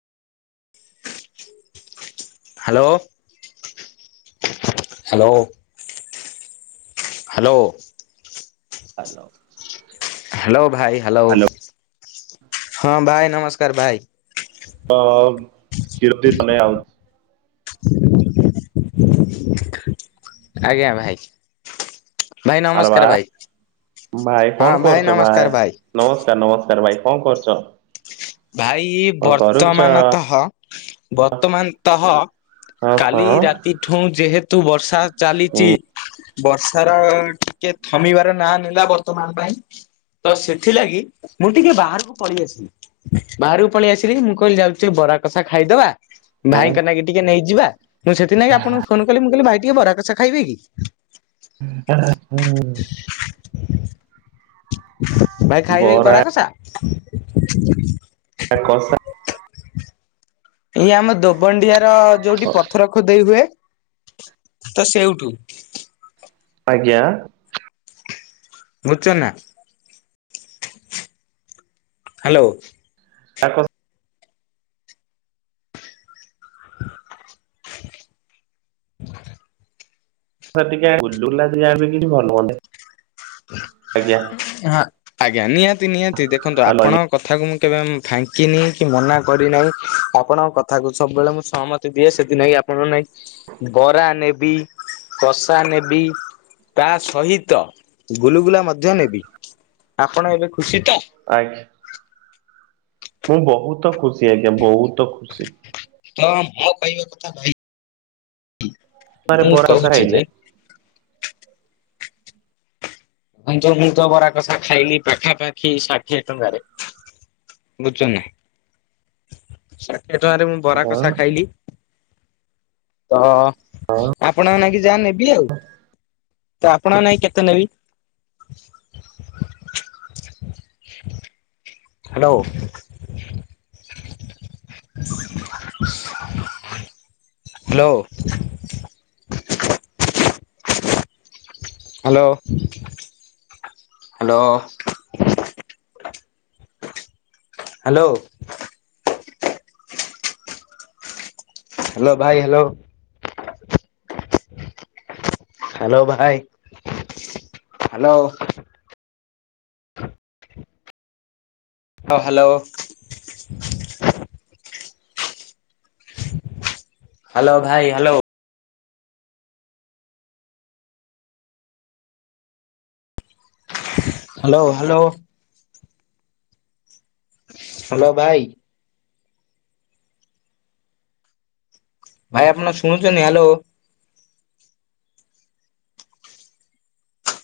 Hello hello. Hello. Hello. Hello ଭାଇ hello hello ହଁ ଭାଇ ନମସ୍କାର ଭାଇ। ତ [unintelligible] ଆଜ୍ଞା ଭାଇ। ଭାଇ ଆରେ ବା ନମସ୍କାର ଭାଇ ଭାଇ ହଁ କଣ ଭାଇ କରୁଛ ନମସ୍କାର ଭାଇ। ନମସ୍କାର ନମସ୍କାର ଭାଇ କଣ କରୁନ? ଭାଇ ବର୍ତ୍ତମାନ ତହ ବର୍ତ୍ତମାନ ତହ ହଁ କାଲି ହଁ ରାତିଠୁ ଯେହେତୁ ବର୍ଷା ଚାଲିଛି ବର୍ଷ ର ଟିକେ ଥମିବାର ନାଁ ନେଲା ବର୍ତ୍ତମାନ ପାଇଁ। ତ ସେଥିଲାଗି ମୁଁ ଟିକେ ବାହାରକୁ ପଳେଇ ଆସିଚି। ବାହାରକୁ ପଳେଇ ଆସିଲି ମୁଁ କହିଲି ଯାଉଛି ବରା କଷା ଖାଇଦବା ଉଁ ଭାଇଙ୍କ ନାକି ଟିକେ ନେଇଯିବା ମୁଁ ସେଥି ନିକି ଆପଣଙ୍କୁ ଫୋନ କଲି ମୁଁ କହିଲି ଭାଇ ଟିକେ ବରା କସା ଖାଇବେ କି? ହୁଁ। ଭାଇ ଖାଇବେ କି ବରା କସା? ତା କସା। ଏଇ ଆମ ଦୋବଣ୍ଡିଆ ର ଯୋଉଠି ପଥର ଖୋଦେଇ ହୁଏ ତ ସେଉଠୁ। ଆଜ୍ଞା। ବୁଝୁଚ ନା ହ୍ୟାଲୋ। [unintelligible] [inaudible] ଟିକେ ଗୁଲୁଗୁଲା [unintelligible] ଆଜ୍ଞା ହଁ ଆଜ୍ଞା ନିହାତି ନିହାତି ଦେଖନ୍ତୁ ହାଲୋ ଆଜ୍ଞା ଆପଣ କଥାକୁ ମୁଁ କେବେ ଫାଙ୍କିନି କି ମନା କରିନାହିଁ ଆପଣଙ୍କ କଥାକୁ ସବୁବେଳେ ମୁଁ ସହମତୀ ଦିଏ ସେଥି ନେଇ ଆପଣଙ୍କ ନାଗି ବରା ନେବି କଷା ନେବି। ତା ସହିତ ଗୁଲୁଗୁଲା ମଧ୍ୟ ନେବି, ଆପଣ ଏବେ ଖୁସି ତ? ହୁଁ। ମୁଁ ବହୁତ ଖୁସି ଆଜ୍ଞା ବହୁତ ଖୁସି। ତ ମୋ କହିବା କଥା ଭାଇ ଥରେ ମୁଁ ବରା କଷା କହୁଛି ଖାଇଲେ ଯେ [unintelligible] ମୁ ତ ବରା କଷା ଖାଇଲି ପାଖାପାଖି ଷାଠିଏ ଟଙ୍କାରେ। [unintelligible] ଷାଠିଏ ଟଙ୍କାରେ ମୁଁ ବରା ହଁ କଷା ହଁ। ଖାଇଲି, ତ ଆପଣଙ୍କ ନାଇକି ଯାହା ନେବି ଆଉ, ତ ଆପଣଙ୍କ ନାଇକି କେତେ ନେବି? [inaudible] Hello hello hello hello. Hello. Hello. Hello ଭାଇ ହାଲୋ ହଁ ହାଲୋ। ହାଲୋ ଭାଇ ହାଲୋ। Hello hello. ହାଲୋ ଭାଇ। ଭାଇ ଆପଣ ଶୁଣୁଚନ୍ତି ହାଲୋ?